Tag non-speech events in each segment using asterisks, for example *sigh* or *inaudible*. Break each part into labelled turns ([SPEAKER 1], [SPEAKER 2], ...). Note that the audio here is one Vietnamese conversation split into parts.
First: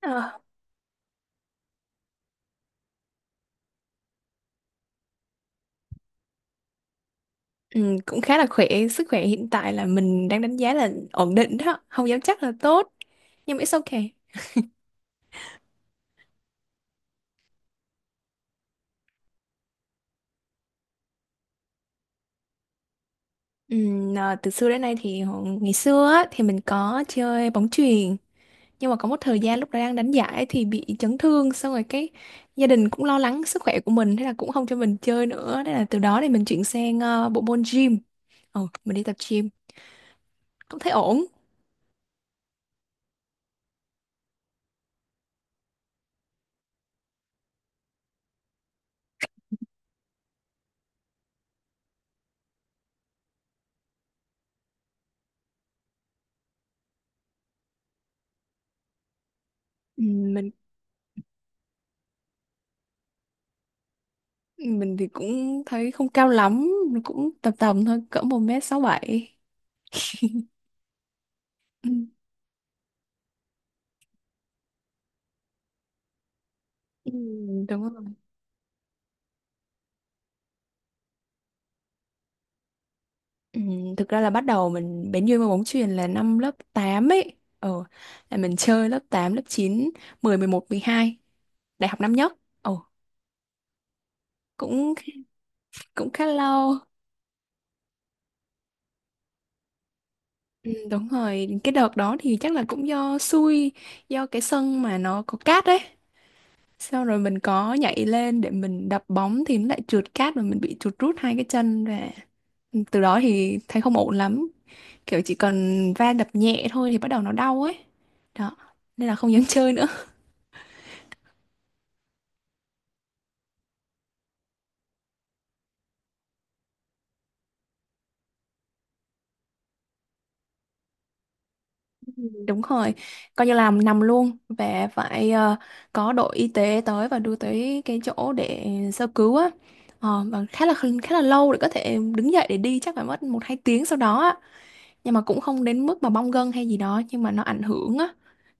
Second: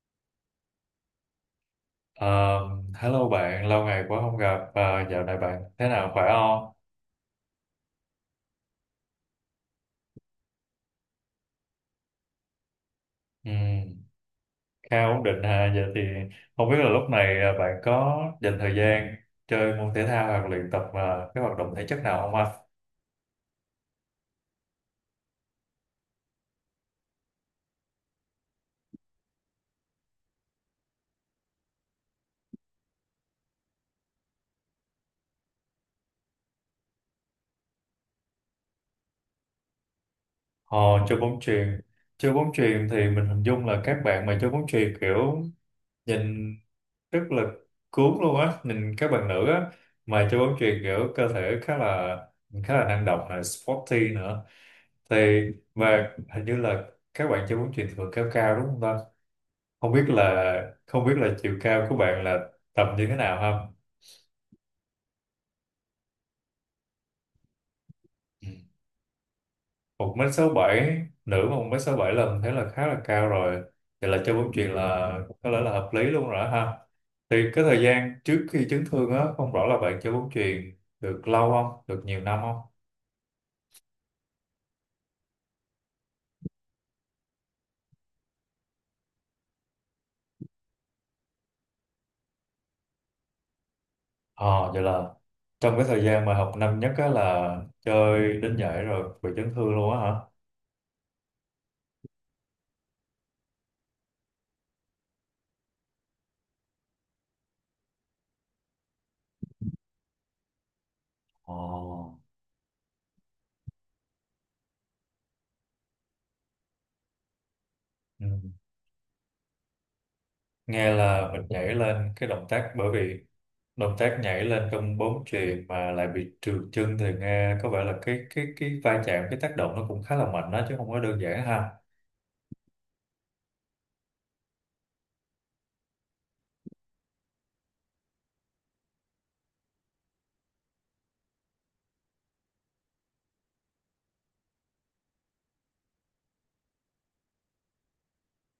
[SPEAKER 1] Ờ.
[SPEAKER 2] Ờ, hello bạn, lâu ngày quá không gặp. Ờ, dạo này bạn thế nào, khỏe không?
[SPEAKER 1] Ừ, cũng khá là khỏe. Sức khỏe hiện tại là mình đang đánh giá là ổn định đó, không dám chắc là tốt,
[SPEAKER 2] Ừ,
[SPEAKER 1] nhưng mà it's okay.
[SPEAKER 2] khá ổn định ha. Giờ thì không biết là lúc này bạn có dành thời gian chơi môn thể thao hoặc luyện tập cái hoạt động thể chất nào không ạ?
[SPEAKER 1] Ừ, à, từ xưa đến nay thì ngày xưa á, thì mình có chơi bóng chuyền, nhưng mà có một thời gian lúc đó đang đánh giải thì bị chấn thương, xong rồi cái gia đình cũng lo lắng sức khỏe của mình, thế là cũng không cho mình chơi nữa. Thế là từ đó thì mình chuyển sang bộ môn gym. Ừ, mình đi tập gym
[SPEAKER 2] Ờ,
[SPEAKER 1] cũng thấy
[SPEAKER 2] chơi
[SPEAKER 1] ổn.
[SPEAKER 2] bóng chuyền. Chơi bóng chuyền thì mình hình dung là các bạn mà chơi bóng chuyền kiểu nhìn rất là cuốn luôn á, nhìn các bạn nữ á mà chơi bóng chuyền kiểu cơ thể khá là năng động, là sporty nữa. Thì mà hình như là các bạn chơi bóng chuyền thường cao cao đúng không ta, không
[SPEAKER 1] Ừ,
[SPEAKER 2] biết
[SPEAKER 1] mình
[SPEAKER 2] là không biết là chiều cao của bạn là tầm như thế nào không?
[SPEAKER 1] mình thì cũng thấy không cao lắm, cũng tầm tầm thôi, cỡ một
[SPEAKER 2] Ừ.
[SPEAKER 1] mét sáu bảy
[SPEAKER 2] 1m67 nữ, mà một mét
[SPEAKER 1] Ừ,
[SPEAKER 2] sáu bảy là mình thấy là khá là cao rồi, vậy là chơi bóng chuyền là có lẽ là hợp lý luôn rồi đó ha.
[SPEAKER 1] ừ,
[SPEAKER 2] Thì cái thời
[SPEAKER 1] đúng rồi.
[SPEAKER 2] gian trước khi chấn thương á, không rõ là bạn chơi bóng chuyền được lâu không, được nhiều năm không?
[SPEAKER 1] Ừ, thực ra là bắt đầu mình bén duyên với bóng chuyền là năm lớp 8 ấy. Ờ, là mình chơi lớp 8, lớp 9, 10, 11, 12, đại học năm nhất. Ồ,
[SPEAKER 2] ờ vậy
[SPEAKER 1] cũng
[SPEAKER 2] là trong cái thời
[SPEAKER 1] cũng
[SPEAKER 2] gian
[SPEAKER 1] khá
[SPEAKER 2] mà học
[SPEAKER 1] lâu.
[SPEAKER 2] năm nhất á là chơi đến giải rồi bị chấn thương luôn á hả?
[SPEAKER 1] Ừ, đúng rồi, cái đợt đó thì chắc là cũng do xui, do cái sân mà nó có cát đấy. Sau rồi mình có nhảy lên để mình đập bóng thì nó lại trượt cát và mình bị trượt rút hai cái
[SPEAKER 2] Ồ.
[SPEAKER 1] chân ra. Ừ, từ đó thì thấy không ổn lắm, kiểu chỉ cần va đập nhẹ thôi thì bắt đầu nó đau ấy.
[SPEAKER 2] Ừ.
[SPEAKER 1] Đó nên là không dám chơi nữa.
[SPEAKER 2] Nghe là mình nhảy lên cái động tác, bởi vì động tác nhảy lên trong bóng chuyền mà lại bị trượt chân thì nghe có vẻ là cái va chạm, cái tác động nó cũng khá là mạnh đó chứ không có đơn giản ha.
[SPEAKER 1] *laughs* Đúng rồi, coi như làm nằm luôn và phải có đội y tế tới và đưa tới cái chỗ để sơ cứu á. Ờ, và khá là lâu để có thể đứng dậy để đi, chắc phải mất một hai tiếng sau đó á, nhưng mà cũng không đến mức mà bong gân hay gì đó, nhưng mà nó ảnh hưởng á,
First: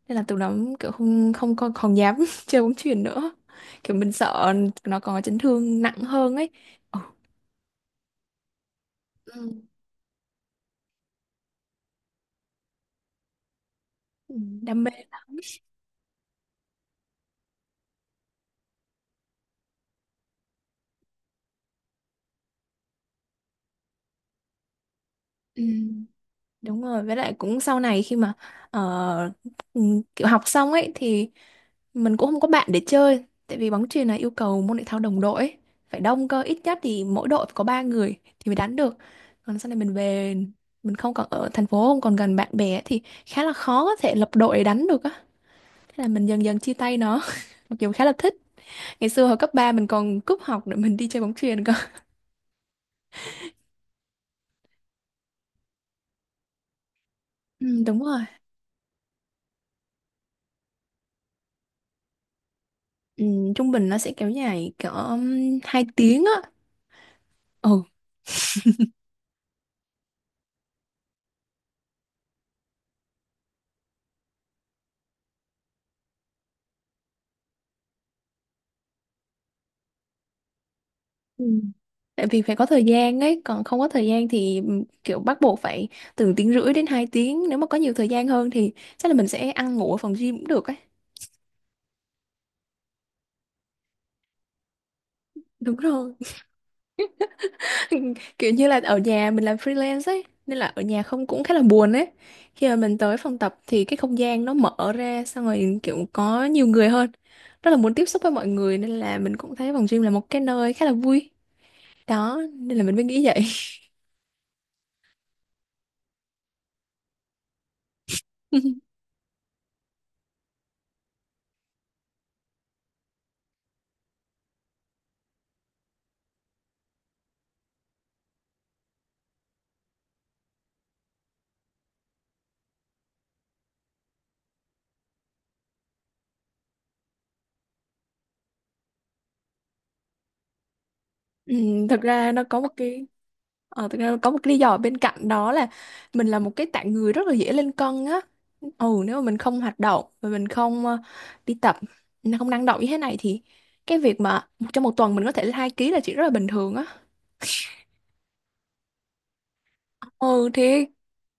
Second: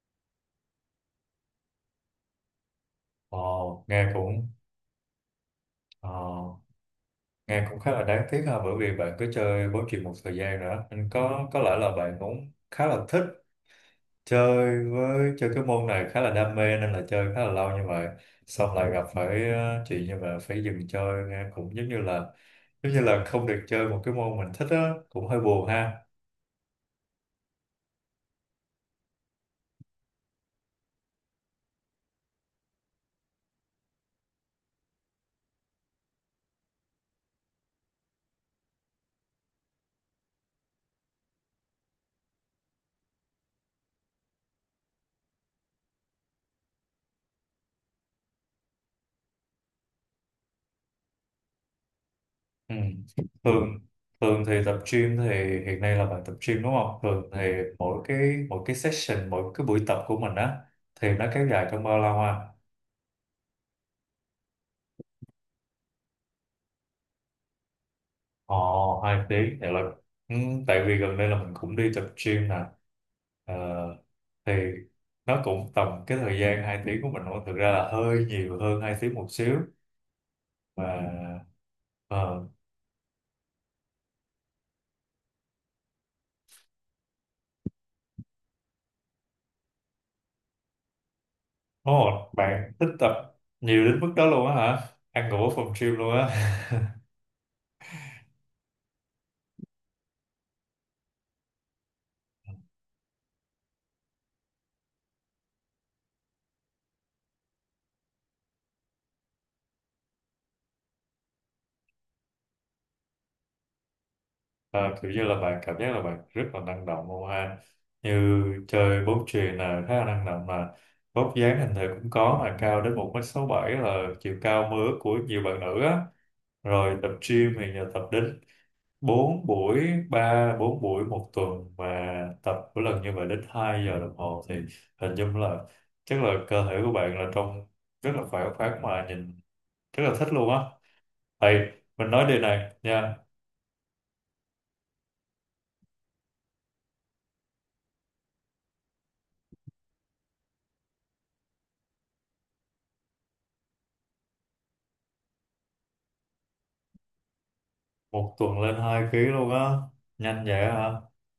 [SPEAKER 1] nên là từ đó kiểu không không còn dám *laughs* chơi bóng chuyền nữa,
[SPEAKER 2] ồ
[SPEAKER 1] kiểu
[SPEAKER 2] nghe
[SPEAKER 1] mình
[SPEAKER 2] cũng
[SPEAKER 1] sợ nó còn chấn thương nặng
[SPEAKER 2] ồ,
[SPEAKER 1] hơn ấy. Ừ.
[SPEAKER 2] nghe cũng khá là đáng tiếc ha, bởi vì bạn cứ chơi bóng chuyền một thời gian nữa nên có lẽ là bạn cũng khá là thích
[SPEAKER 1] Ừ,
[SPEAKER 2] chơi,
[SPEAKER 1] đam mê
[SPEAKER 2] với
[SPEAKER 1] lắm.
[SPEAKER 2] chơi cái môn này khá là đam mê nên là chơi khá là lâu, nhưng mà xong lại gặp phải chuyện như mà phải dừng chơi, nghe cũng giống như là không được chơi một cái môn mình thích á, cũng hơi
[SPEAKER 1] Ừ.
[SPEAKER 2] buồn ha.
[SPEAKER 1] Đúng rồi, với lại cũng sau này khi mà ờ, ừ, kiểu học xong ấy thì mình cũng không có bạn để chơi, tại vì bóng chuyền là yêu cầu môn thể thao đồng đội ấy. Phải đông cơ, ít nhất thì mỗi đội phải có 3 người thì mới đánh được. Còn sau này mình về, mình không còn ở thành phố, không còn gần bạn bè thì khá là khó có thể lập đội để đánh được á. Thế là mình dần dần chia tay nó. *laughs* Mặc dù khá là thích. Ngày xưa hồi cấp 3 mình còn cúp học để mình đi chơi bóng chuyền cơ.
[SPEAKER 2] Ừ. Thường thường thì tập gym thì hiện nay là bạn tập gym đúng không, thường thì
[SPEAKER 1] Ừ,
[SPEAKER 2] mỗi
[SPEAKER 1] đúng rồi.
[SPEAKER 2] cái mỗi cái session mỗi cái buổi tập của mình á thì nó kéo dài trong bao lâu ha?
[SPEAKER 1] Ừ, trung bình nó sẽ kéo dài cỡ 2 tiếng á. Ừ.
[SPEAKER 2] Ờ, hai tí thì là ừ, Tại vì gần đây là mình cũng đi tập gym nè. Ờ, thì nó cũng tầm cái thời gian 2 tiếng của mình thôi, thực ra là hơi nhiều hơn 2 tiếng một xíu mà.
[SPEAKER 1] Ừ. Tại vì
[SPEAKER 2] ờ,
[SPEAKER 1] phải có thời gian ấy, còn không có thời gian thì kiểu bắt buộc phải từ tiếng rưỡi đến 2 tiếng, nếu mà có nhiều thời gian hơn thì chắc là mình sẽ ăn ngủ ở phòng gym cũng được ấy.
[SPEAKER 2] ồ, bạn thích tập nhiều đến mức đó luôn á hả? Ăn ngủ ở phòng
[SPEAKER 1] Đúng
[SPEAKER 2] gym luôn
[SPEAKER 1] rồi.
[SPEAKER 2] á?
[SPEAKER 1] *laughs* Kiểu như là ở nhà mình làm freelance ấy, nên là ở nhà không cũng khá là buồn ấy. Khi mà mình tới phòng tập thì cái không gian nó mở ra, xong rồi kiểu có nhiều người hơn. Rất là muốn tiếp xúc với mọi người nên là mình cũng thấy phòng gym là một cái nơi khá là vui. Đó, nên là mình mới nghĩ vậy.
[SPEAKER 2] Ờ, kiểu như là bạn cảm giác là bạn rất là năng động luôn ha, như
[SPEAKER 1] *laughs*
[SPEAKER 2] chơi bóng chuyền là khá là năng động mà vóc dáng hình thể cũng có, mà cao đến 1m67 là chiều cao mơ ước của nhiều bạn nữ á, rồi tập gym thì giờ tập đến 4 buổi ba bốn buổi một tuần và tập mỗi lần như vậy đến 2 giờ đồng hồ, thì hình dung là chắc là cơ thể của bạn là trông rất là khỏe khoắn mà nhìn rất là thích luôn á.
[SPEAKER 1] Ừ,
[SPEAKER 2] Thầy,
[SPEAKER 1] thực
[SPEAKER 2] mình nói
[SPEAKER 1] ra
[SPEAKER 2] điều
[SPEAKER 1] nó có một
[SPEAKER 2] này
[SPEAKER 1] cái
[SPEAKER 2] nha.
[SPEAKER 1] thực ra nó có một cái lý do bên cạnh đó là mình là một cái tạng người rất là dễ lên cân á. Ừ, nếu mà mình không hoạt động và mình không đi tập, mình không năng động như thế này thì cái việc mà trong một tuần mình có thể lên 2 ký là chuyện rất là bình thường á.
[SPEAKER 2] Một tuần lên 2 ký luôn á, nhanh
[SPEAKER 1] Ừ
[SPEAKER 2] vậy
[SPEAKER 1] thì
[SPEAKER 2] hả?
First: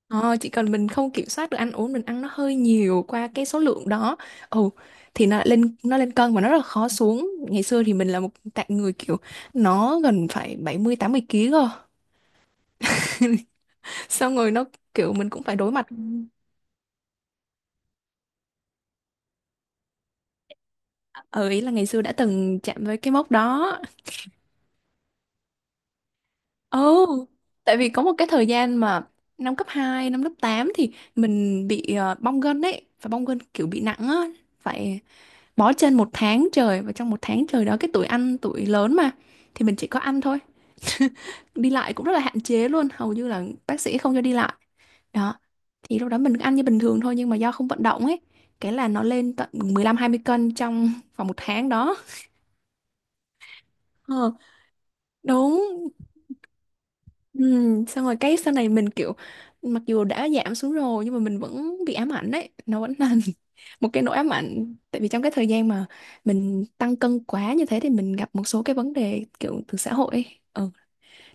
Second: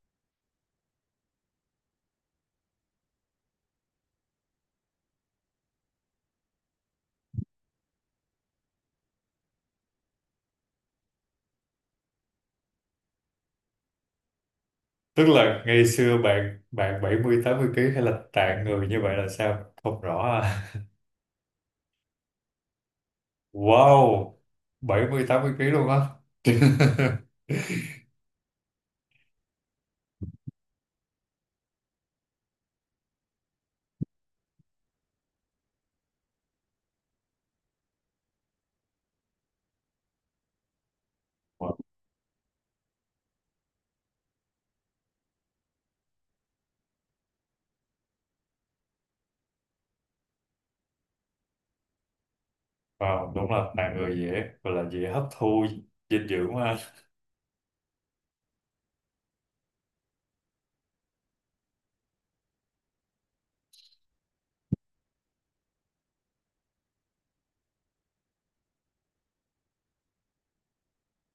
[SPEAKER 1] chỉ cần mình không kiểm soát được ăn uống, mình ăn nó hơi nhiều qua cái số lượng đó. Ừ thì nó lên cân mà nó rất là khó xuống. Ngày xưa thì mình là một tạng người kiểu nó gần phải 70-80 ký cơ. *laughs* Xong rồi nó kiểu
[SPEAKER 2] Tức
[SPEAKER 1] mình cũng phải
[SPEAKER 2] là
[SPEAKER 1] đối
[SPEAKER 2] ngày
[SPEAKER 1] mặt.
[SPEAKER 2] xưa bạn bạn 70-80 ký hay là tạng người như vậy là sao, không rõ à?
[SPEAKER 1] Ừ, ý là ngày xưa đã từng chạm với cái mốc
[SPEAKER 2] *laughs*
[SPEAKER 1] đó.
[SPEAKER 2] Wow, 70-80 ký luôn á.
[SPEAKER 1] Ừ,
[SPEAKER 2] *laughs*
[SPEAKER 1] tại vì có một cái thời gian mà năm cấp hai, năm lớp 8 thì mình bị bong gân ấy, và bong gân kiểu bị nặng á, phải bó chân một tháng trời. Và trong một tháng trời đó cái tuổi ăn tuổi lớn mà, thì mình chỉ có ăn thôi, đi lại cũng rất là hạn chế luôn, hầu như là bác sĩ không cho đi lại. Đó thì lúc đó mình ăn như bình thường thôi nhưng mà do không vận động ấy, cái là nó lên tận 15-20 cân trong vòng một tháng đó.
[SPEAKER 2] Wow, đúng là tạng người
[SPEAKER 1] Ờ,
[SPEAKER 2] dễ, gọi là dễ hấp
[SPEAKER 1] đúng.
[SPEAKER 2] thu dinh dưỡng mà.
[SPEAKER 1] Ừ, xong rồi cái sau này mình kiểu mặc dù đã giảm xuống rồi nhưng mà mình vẫn bị ám ảnh đấy, nó vẫn là *laughs* một cái nỗi ám ảnh. Tại vì trong cái thời gian mà mình tăng cân quá như thế thì mình gặp một số cái vấn đề kiểu từ xã hội ấy. Ừ,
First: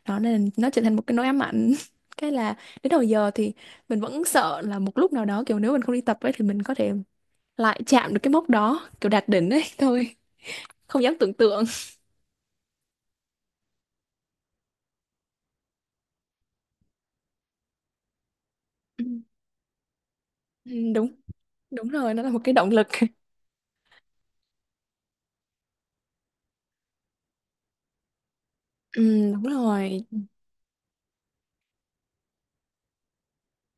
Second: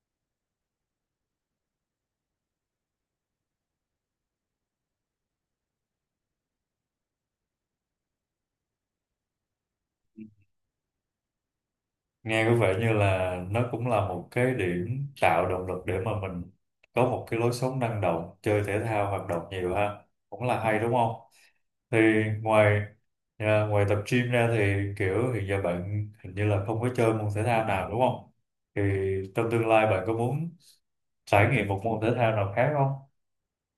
[SPEAKER 1] đó nên nó trở thành một cái nỗi ám ảnh. *laughs* Cái là đến đầu giờ thì mình vẫn sợ là một lúc nào đó, kiểu nếu mình không đi tập ấy thì mình có thể lại chạm được cái mốc đó, kiểu đạt đỉnh ấy. *laughs* Thôi không dám tưởng tượng.
[SPEAKER 2] Nghe có vẻ như là nó cũng là một cái điểm tạo động lực để mà mình có một cái lối sống năng động, chơi thể thao hoạt động nhiều ha, cũng là
[SPEAKER 1] Ừ,
[SPEAKER 2] hay đúng không?
[SPEAKER 1] đúng, đúng
[SPEAKER 2] Thì
[SPEAKER 1] rồi, nó là một cái động
[SPEAKER 2] ngoài
[SPEAKER 1] lực.
[SPEAKER 2] ngoài tập gym ra thì kiểu hiện giờ bạn hình như là không có chơi môn thể thao nào đúng không, thì
[SPEAKER 1] Ừ, đúng
[SPEAKER 2] trong tương lai bạn
[SPEAKER 1] rồi.
[SPEAKER 2] có muốn trải nghiệm một môn thể thao nào khác không?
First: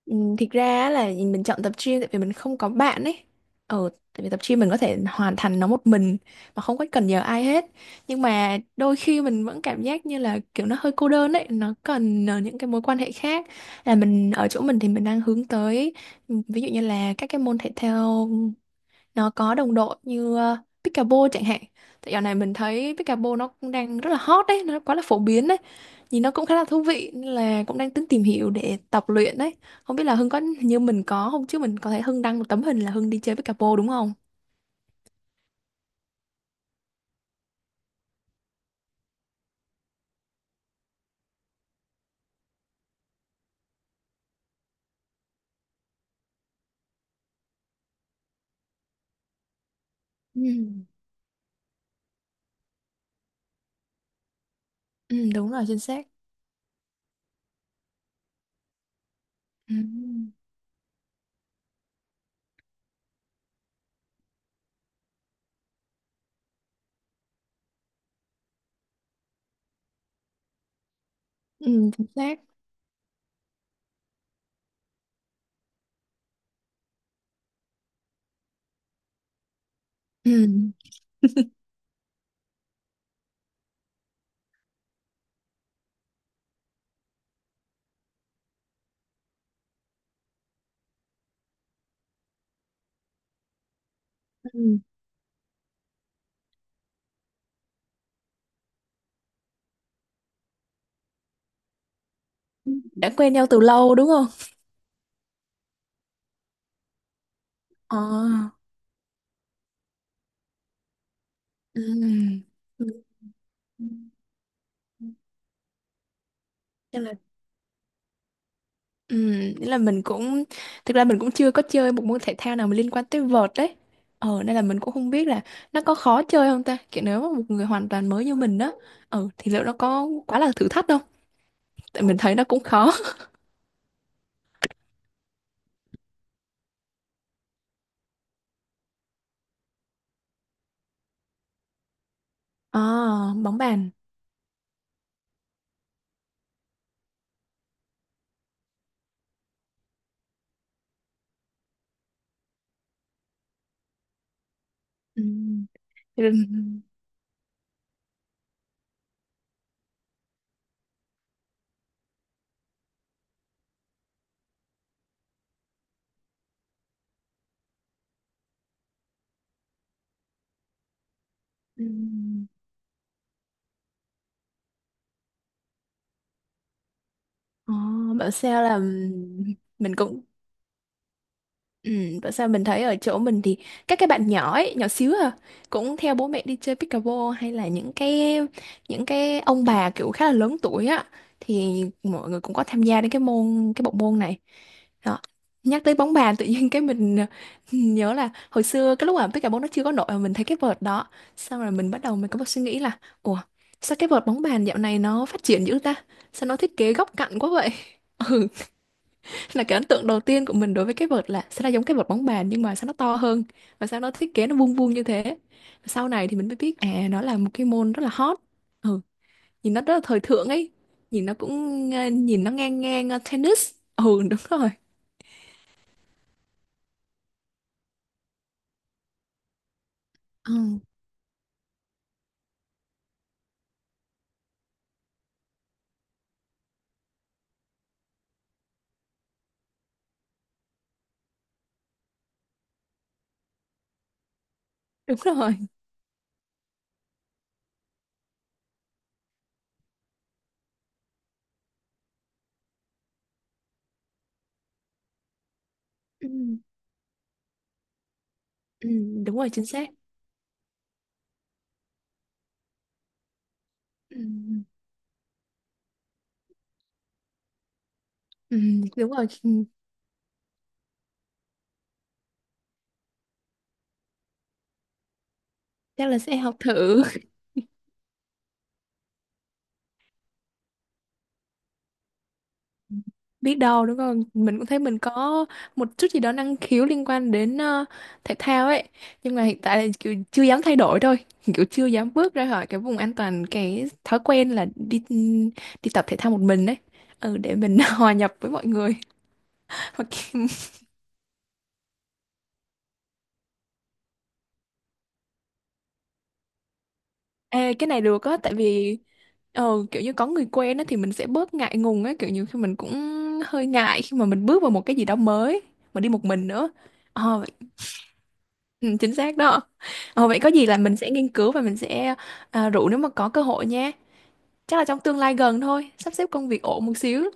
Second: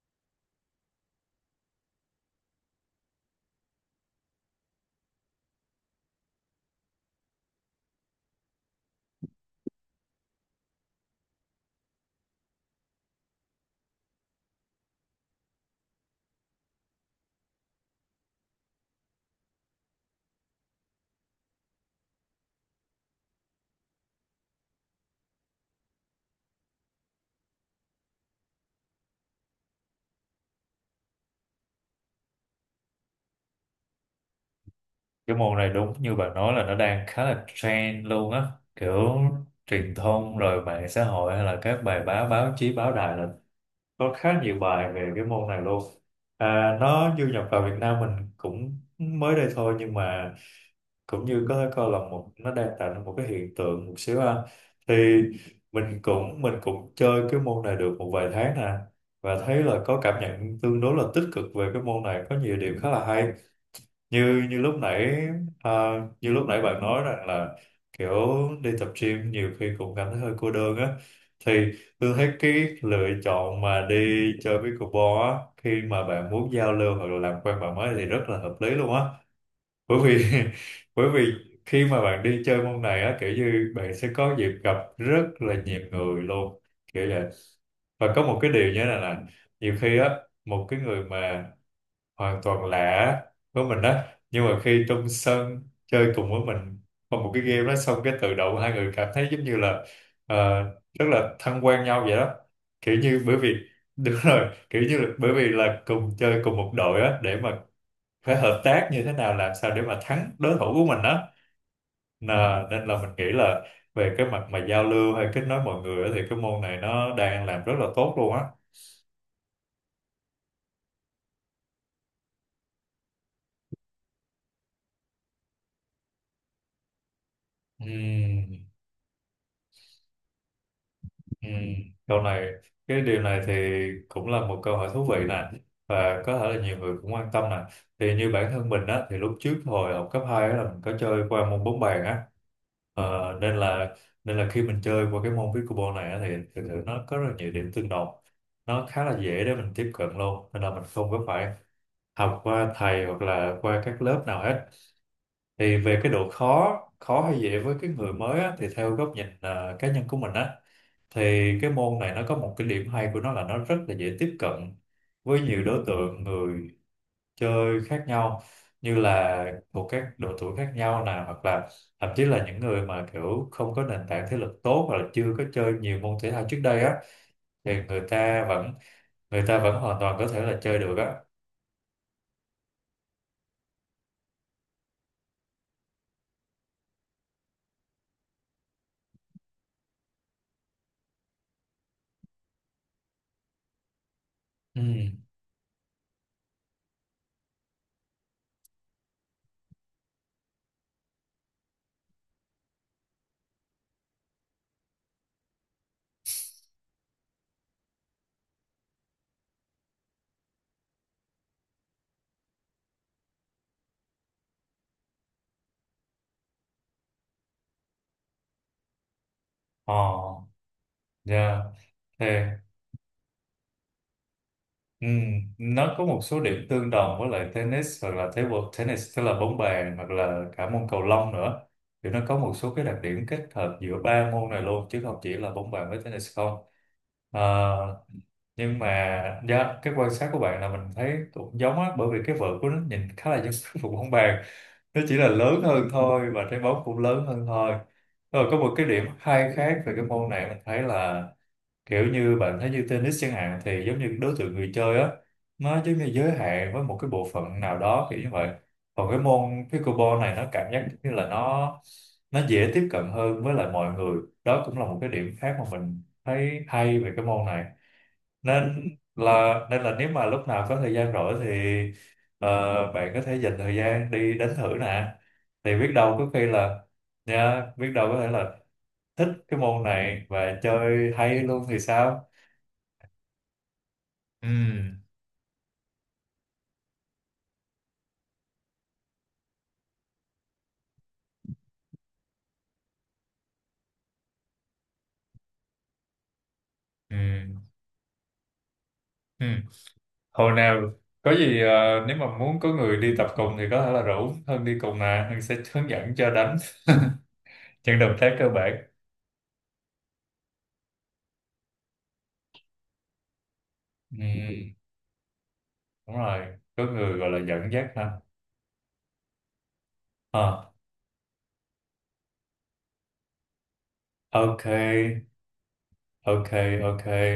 [SPEAKER 1] Ừ, thực ra á là mình chọn tập gym tại vì mình không có bạn ấy. Ừ, tại vì tập gym mình có thể hoàn thành nó một mình mà không có cần nhờ ai hết. Nhưng mà đôi khi mình vẫn cảm giác như là kiểu nó hơi cô đơn ấy, nó cần những cái mối quan hệ khác. Là mình ở chỗ mình thì mình đang hướng tới ví dụ như là các cái môn thể thao nó có đồng đội như pickleball chẳng hạn. Tại dạo này mình thấy pickleball nó cũng đang rất là hot đấy, nó quá là phổ biến đấy, nhìn nó cũng khá là thú vị, nên là cũng đang tính tìm hiểu để tập luyện đấy. Không biết là Hưng có như mình có không, chứ mình có thấy Hưng đăng một tấm hình là Hưng đi chơi pickleball đúng không.
[SPEAKER 2] Cái môn này đúng như bạn nói là nó đang khá là trend luôn á, kiểu truyền thông rồi mạng xã hội hay là các bài báo, báo chí, báo đài là có khá nhiều bài về cái môn này luôn. Nó du nhập vào Việt Nam mình cũng mới đây thôi, nhưng mà
[SPEAKER 1] Ừ.
[SPEAKER 2] cũng như có thể coi là nó đang tạo ra một cái hiện tượng một xíu ha. Thì
[SPEAKER 1] Ừ, đúng rồi, chính
[SPEAKER 2] mình
[SPEAKER 1] xác.
[SPEAKER 2] cũng mình cũng chơi cái môn này được một vài tháng nè, và thấy
[SPEAKER 1] Ừ.
[SPEAKER 2] là có cảm nhận tương đối là tích cực về cái môn này, có nhiều điểm khá là hay. Như như lúc nãy à, như lúc nãy bạn nói rằng là kiểu đi tập gym nhiều khi cũng cảm thấy hơi cô đơn á, thì
[SPEAKER 1] Ừ, chính
[SPEAKER 2] tôi thấy
[SPEAKER 1] xác.
[SPEAKER 2] cái lựa chọn mà đi chơi pickleball á, khi mà bạn muốn giao lưu hoặc là làm quen bạn mới thì rất là hợp lý luôn á, bởi vì *laughs*
[SPEAKER 1] Ừ.
[SPEAKER 2] bởi vì
[SPEAKER 1] *laughs*
[SPEAKER 2] khi mà bạn đi chơi môn này á kiểu như bạn sẽ có dịp gặp rất là nhiều người luôn, kiểu vậy. Và có một cái điều như thế này là, nhiều khi á, một cái người mà hoàn toàn lạ với mình đó, nhưng mà
[SPEAKER 1] Ừ.
[SPEAKER 2] khi trong sân chơi cùng với mình, qua một cái game đó xong cái tự động hai người cảm thấy giống như là ờ, rất là thân quen nhau vậy đó, kiểu
[SPEAKER 1] Đã
[SPEAKER 2] như
[SPEAKER 1] quen
[SPEAKER 2] bởi
[SPEAKER 1] nhau
[SPEAKER 2] vì
[SPEAKER 1] từ lâu
[SPEAKER 2] *laughs*
[SPEAKER 1] đúng
[SPEAKER 2] đúng
[SPEAKER 1] không.
[SPEAKER 2] rồi, kiểu như là, bởi vì là cùng chơi cùng một đội á để mà
[SPEAKER 1] Ờ,
[SPEAKER 2] phải hợp tác như thế nào, làm sao để mà thắng đối thủ của mình đó.
[SPEAKER 1] ừ.
[SPEAKER 2] Nà, nên
[SPEAKER 1] Ừ.
[SPEAKER 2] là mình nghĩ là về cái mặt mà giao lưu hay kết nối mọi người á, thì cái môn này nó
[SPEAKER 1] Ừ.
[SPEAKER 2] đang làm rất là tốt luôn á.
[SPEAKER 1] Ừm, nghĩa là mình cũng thực ra mình cũng chưa có chơi một môn thể thao nào mà liên quan tới vợt đấy. Ờ nên là mình cũng không biết là nó có khó chơi không ta. Kiểu nếu mà một người hoàn toàn mới như
[SPEAKER 2] Ừ,
[SPEAKER 1] mình đó, ờ thì liệu nó có quá là thử thách không?
[SPEAKER 2] ừ.
[SPEAKER 1] Tại mình
[SPEAKER 2] Câu
[SPEAKER 1] thấy nó
[SPEAKER 2] này
[SPEAKER 1] cũng khó.
[SPEAKER 2] cái điều này thì cũng là một câu hỏi thú vị nè, và có thể là nhiều người cũng quan tâm nè, thì như bản thân mình á thì lúc trước hồi học cấp 2 á là mình có chơi qua môn bóng bàn á.
[SPEAKER 1] À,
[SPEAKER 2] Ờ, nên
[SPEAKER 1] bóng bàn.
[SPEAKER 2] là nên là khi mình chơi qua cái môn pickleball này á, thì thực sự nó có rất là nhiều điểm tương đồng, nó khá là dễ để mình tiếp cận luôn, nên là mình không có phải học qua thầy hoặc là qua các lớp nào hết.
[SPEAKER 1] Ừm.
[SPEAKER 2] Thì về cái độ khó
[SPEAKER 1] Ừm.
[SPEAKER 2] khó hay dễ với cái người mới á, thì theo góc nhìn cá nhân của mình á thì cái môn này nó có một cái điểm hay của nó là nó rất là dễ tiếp cận với nhiều đối tượng người chơi khác nhau, như là thuộc các độ tuổi khác nhau nè, hoặc là thậm chí là
[SPEAKER 1] Ừm.
[SPEAKER 2] những người mà kiểu không có nền tảng thể lực tốt hoặc là chưa có chơi nhiều môn thể thao trước đây á thì
[SPEAKER 1] Ờ,
[SPEAKER 2] người
[SPEAKER 1] bảo
[SPEAKER 2] ta
[SPEAKER 1] sao
[SPEAKER 2] vẫn
[SPEAKER 1] là
[SPEAKER 2] người ta vẫn
[SPEAKER 1] mình
[SPEAKER 2] hoàn toàn
[SPEAKER 1] cũng.
[SPEAKER 2] có thể là chơi được á.
[SPEAKER 1] Ừ, tại sao mình thấy ở chỗ mình thì các cái bạn nhỏ ấy, nhỏ xíu à, cũng theo bố mẹ đi chơi pickleball, hay là những cái ông bà kiểu khá là lớn tuổi á, thì mọi người cũng có tham gia đến cái môn cái bộ môn này. Đó.
[SPEAKER 2] Ừ,
[SPEAKER 1] Nhắc tới bóng bàn tự nhiên cái mình *laughs* nhớ là hồi xưa cái lúc mà pickleball nó chưa có nổi mà mình thấy cái vợt đó, xong rồi mình bắt đầu mình có một suy nghĩ là: ủa sao cái vợt bóng bàn dạo này nó phát triển dữ ta, sao nó thiết kế góc cạnh quá vậy. *laughs* Ừ, là cái ấn tượng đầu tiên của mình đối với cái vợt là sao nó giống cái vợt bóng bàn nhưng mà sao nó to hơn và sao nó thiết kế nó vuông vuông như thế. Sau này thì mình mới biết à nó là một cái môn rất là hot. Ừ, nhìn nó rất
[SPEAKER 2] ờ
[SPEAKER 1] là thời thượng ấy, nhìn nó cũng
[SPEAKER 2] yeah.
[SPEAKER 1] nhìn nó ngang ngang tennis. Ừ, đúng rồi.
[SPEAKER 2] Ừ, nó có một số điểm tương đồng với lại tennis hoặc là table tennis tức là bóng bàn, hoặc là
[SPEAKER 1] Ừ,
[SPEAKER 2] cả môn cầu lông nữa, thì nó có một số cái đặc điểm kết hợp giữa ba môn này luôn chứ không chỉ là bóng bàn với tennis không. À, nhưng mà dạ, cái quan sát của bạn là mình thấy cũng giống á, bởi vì cái vợt của nó nhìn khá là giống *laughs* cái vụ bóng bàn, nó chỉ
[SPEAKER 1] đúng
[SPEAKER 2] là
[SPEAKER 1] rồi.
[SPEAKER 2] lớn hơn thôi và trái bóng cũng lớn hơn thôi. Rồi có một cái điểm hay khác về cái môn này mình thấy là, kiểu như bạn thấy như tennis chẳng hạn thì giống như đối tượng người chơi á nó giống như
[SPEAKER 1] Ừ,
[SPEAKER 2] giới hạn với một cái bộ phận nào đó kiểu như vậy,
[SPEAKER 1] ừ,
[SPEAKER 2] còn cái
[SPEAKER 1] đúng
[SPEAKER 2] môn
[SPEAKER 1] rồi, chính xác.
[SPEAKER 2] pickleball này nó cảm giác như là nó dễ tiếp cận hơn với lại mọi
[SPEAKER 1] Ừ,
[SPEAKER 2] người đó, cũng là một cái điểm khác mà mình thấy hay về cái môn này.
[SPEAKER 1] ừ,
[SPEAKER 2] nên
[SPEAKER 1] đúng rồi. Ừ,
[SPEAKER 2] là nên là nếu mà lúc nào có thời gian rỗi thì bạn có thể dành thời gian đi đánh thử nè, thì biết
[SPEAKER 1] chắc
[SPEAKER 2] đâu
[SPEAKER 1] là
[SPEAKER 2] có
[SPEAKER 1] sẽ
[SPEAKER 2] khi
[SPEAKER 1] học
[SPEAKER 2] là
[SPEAKER 1] thử.
[SPEAKER 2] nha, biết đâu có thể là thích cái môn này và chơi hay luôn thì sao.
[SPEAKER 1] Biết đâu đúng không,
[SPEAKER 2] Ừ,
[SPEAKER 1] mình cũng thấy mình có một chút gì đó năng khiếu liên quan đến thể thao ấy, nhưng mà hiện tại là kiểu chưa dám thay đổi thôi. *laughs* Kiểu chưa dám bước ra khỏi cái vùng an toàn, cái thói quen là đi tập thể thao một mình ấy.
[SPEAKER 2] ừ,
[SPEAKER 1] Ừ, để mình *laughs* hòa nhập với mọi người.
[SPEAKER 2] ừ.
[SPEAKER 1] *laughs* Hoặc-
[SPEAKER 2] Hồi nào có gì nếu mà muốn có người đi tập cùng thì có thể là rủ Hân đi cùng nè, Hân sẽ hướng dẫn cho đánh
[SPEAKER 1] Ê, cái
[SPEAKER 2] những
[SPEAKER 1] này
[SPEAKER 2] động
[SPEAKER 1] được
[SPEAKER 2] tác
[SPEAKER 1] á.
[SPEAKER 2] cơ
[SPEAKER 1] Tại
[SPEAKER 2] bản.
[SPEAKER 1] vì kiểu như có người quen á thì mình sẽ bớt ngại ngùng á, kiểu như khi mình cũng hơi ngại khi
[SPEAKER 2] Ừ,
[SPEAKER 1] mà mình bước vào một cái gì đó mới mà đi
[SPEAKER 2] đúng
[SPEAKER 1] một
[SPEAKER 2] rồi,
[SPEAKER 1] mình nữa.
[SPEAKER 2] có người gọi là
[SPEAKER 1] Ờ.
[SPEAKER 2] dẫn dắt ha.
[SPEAKER 1] Ừ, chính xác đó. Ờ, vậy có gì
[SPEAKER 2] Ờ,
[SPEAKER 1] là mình sẽ nghiên cứu và mình sẽ à, rủ nếu mà có cơ hội nha.
[SPEAKER 2] ok,
[SPEAKER 1] Chắc là trong tương lai gần thôi, sắp xếp
[SPEAKER 2] ok,
[SPEAKER 1] công việc ổn một
[SPEAKER 2] ok,
[SPEAKER 1] xíu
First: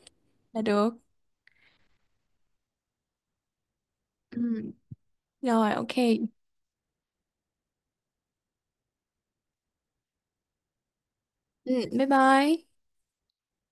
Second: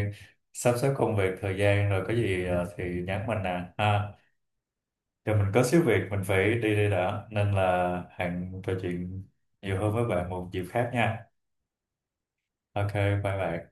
[SPEAKER 1] là
[SPEAKER 2] sắp xếp
[SPEAKER 1] được.
[SPEAKER 2] công việc thời gian rồi có gì thì nhắn mình nè ha.
[SPEAKER 1] Ừ.
[SPEAKER 2] Giờ mình có
[SPEAKER 1] Rồi,
[SPEAKER 2] xíu
[SPEAKER 1] ok.
[SPEAKER 2] việc mình phải đi đây đã, nên là hẹn trò chuyện nhiều hơn với bạn một dịp khác nha.
[SPEAKER 1] Ừ, bye bye.
[SPEAKER 2] Ok, bye bạn.